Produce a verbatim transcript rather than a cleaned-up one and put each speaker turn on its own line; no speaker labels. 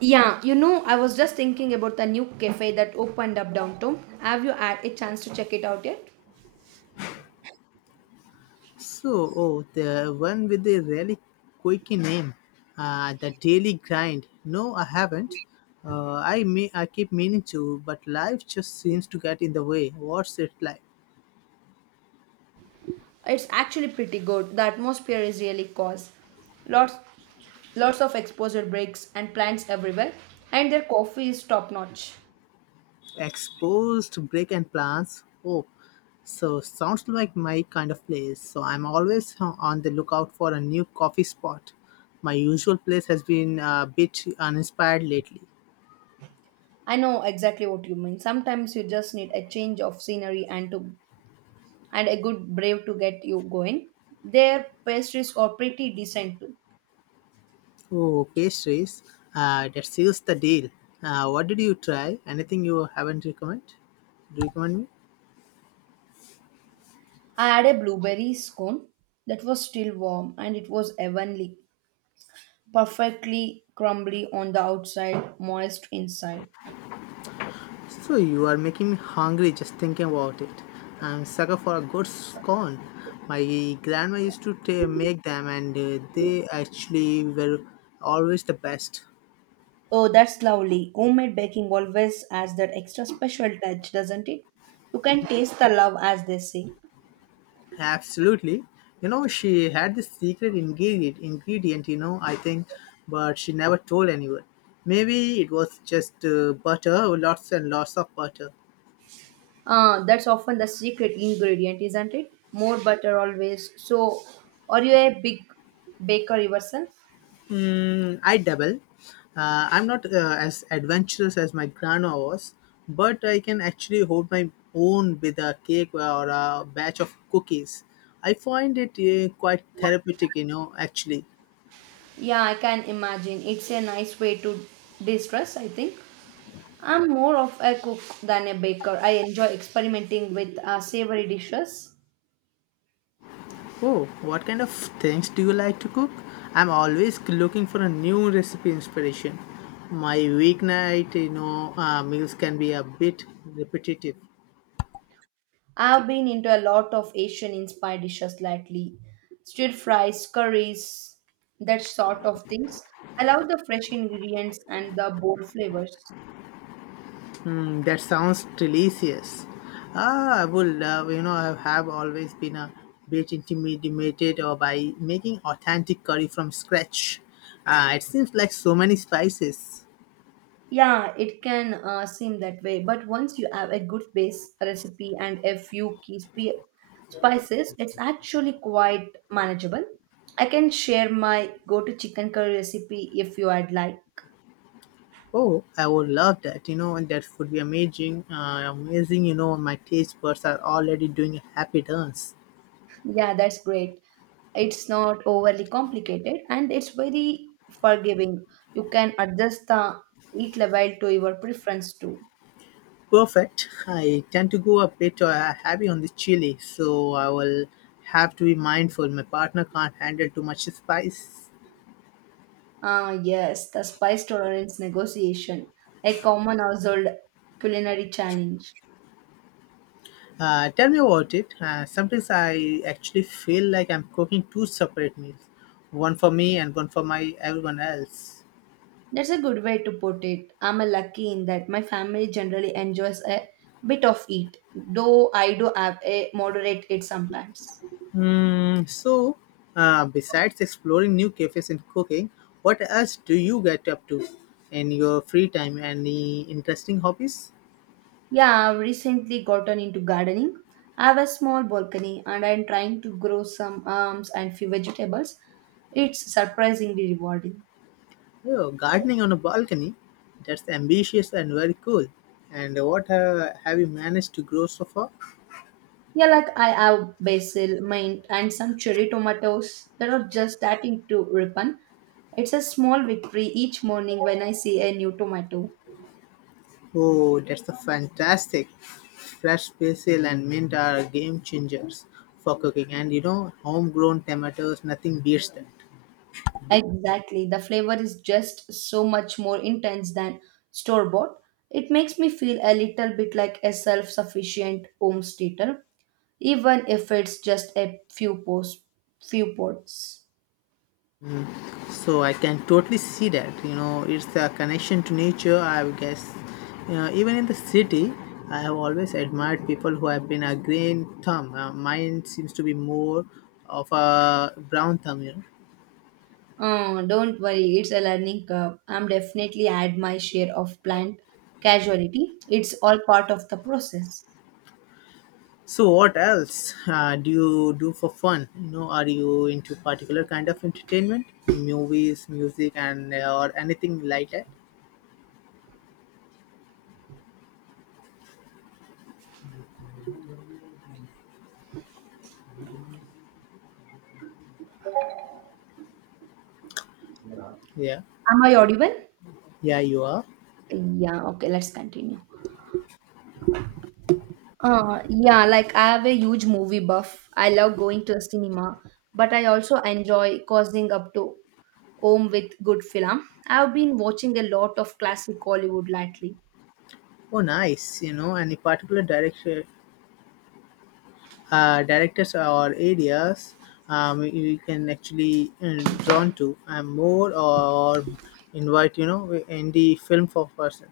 Yeah, you know, I was just thinking about the new cafe that opened up downtown. Have you had a chance to check it out yet?
So, oh, the one with the really quirky name, uh, the Daily Grind. No, I haven't. Uh, I may I keep meaning to, but life just seems to get in the way. What's it like?
It's actually pretty good. The atmosphere is really cozy. Lots lots of exposure breaks and plants everywhere, and their coffee is top notch.
Exposed break and plants. Oh, so sounds like my kind of place. So I'm always on the lookout for a new coffee spot. My usual place has been a bit uninspired lately.
I know exactly what you mean. Sometimes you just need a change of scenery and to and a good brew to get you going. Their pastries are pretty decent too.
Oh, pastries. Uh, that seals the deal. Uh, what did you try? Anything you haven't recommend? Do you recommend me?
I had a blueberry scone that was still warm and it was heavenly. Perfectly crumbly on the outside, moist inside.
So you are making me hungry just thinking about it. I'm sucker for a good scone. My grandma used to ta- make them, and uh, they actually were always the best.
Oh, that's lovely. Homemade baking always adds that extra special touch, doesn't it? You can taste the love, as they say.
Absolutely. You know, she had this secret ingredient. Ingredient, you know, I think, but she never told anyone. Maybe it was just uh, butter, lots and lots of butter.
Ah, that's often the secret ingredient, isn't it? More butter always. So, are you a big baker yourself?
Mm, I double. Uh, I'm not uh, as adventurous as my grandma was, but I can actually hold my own with a cake or a batch of cookies. I find it uh, quite therapeutic, you know, actually.
Yeah, I can imagine. It's a nice way to de-stress, I think. I'm more of a cook than a baker. I enjoy experimenting with uh, savory dishes.
Oh, what kind of things do you like to cook? I'm always looking for a new recipe inspiration. My weeknight, you know, uh, meals can be a bit repetitive.
I've been into a lot of Asian inspired dishes lately. Stir fries, curries, that sort of things. I love the fresh ingredients and the bold flavors.
Mm, that sounds delicious. Ah, I would love, you know, I have always been a bit intimidated or by making authentic curry from scratch. Uh, it seems like so many spices.
Yeah, it can uh, seem that way, but once you have a good base recipe and a few key spi- spices, it's actually quite manageable. I can share my go to chicken curry recipe if you would like.
Oh, I would love that, you know, and that would be amazing. Uh, amazing, you know, my taste buds are already doing a happy dance.
Yeah, that's great. It's not overly complicated and it's very forgiving. You can adjust the heat level to your preference too.
Perfect. I tend to go a bit uh, heavy on the chili, so I will have to be mindful. My partner can't handle too much spice.
Ah, yes, the spice tolerance negotiation, a common household culinary challenge.
Uh, tell me about it. Uh, sometimes I actually feel like I'm cooking two separate meals, one for me and one for my everyone else.
That's a good way to put it. I'm a lucky in that my family generally enjoys a bit of it, though I do have a moderate it sometimes.
Mm, so, uh, besides exploring new cafes and cooking, what else do you get up to in your free time? Any interesting hobbies?
Yeah, I've recently gotten into gardening. I have a small balcony and I'm trying to grow some herbs and few vegetables. It's surprisingly rewarding.
Oh, gardening on a balcony. That's ambitious and very cool. And what uh, have you managed to grow so far?
Yeah, like I have basil, mint, and some cherry tomatoes that are just starting to ripen. It's a small victory each morning when I see a new tomato.
Oh, that's a fantastic. Fresh basil and mint are game changers for cooking, and you know, homegrown tomatoes, nothing beats that.
Exactly, the flavor is just so much more intense than store bought. It makes me feel a little bit like a self sufficient homesteader, even if it's just a few posts, few ports.
So I can totally see that. You know, it's a connection to nature, I guess. You know, even in the city, I have always admired people who have been a green thumb. Uh, mine seems to be more of a brown thumb, you know.
Uh, don't worry, it's a learning curve. I'm definitely add my share of planned casualty. It's all part of the process.
So what else uh, do you do for fun? You know, are you into particular kind of entertainment, movies, music, and uh, or anything like that? Yeah,
Am I audible?
yeah, you are.
Yeah, okay, let's continue. Uh, yeah, like I have a huge movie buff. I love going to the cinema, but I also enjoy cozying up to home with good film. I've been watching a lot of classic Hollywood lately.
Oh, nice. You know, any particular director, uh, directors or areas um, you can actually uh, drawn to? I'm more or invite you know indie film for person.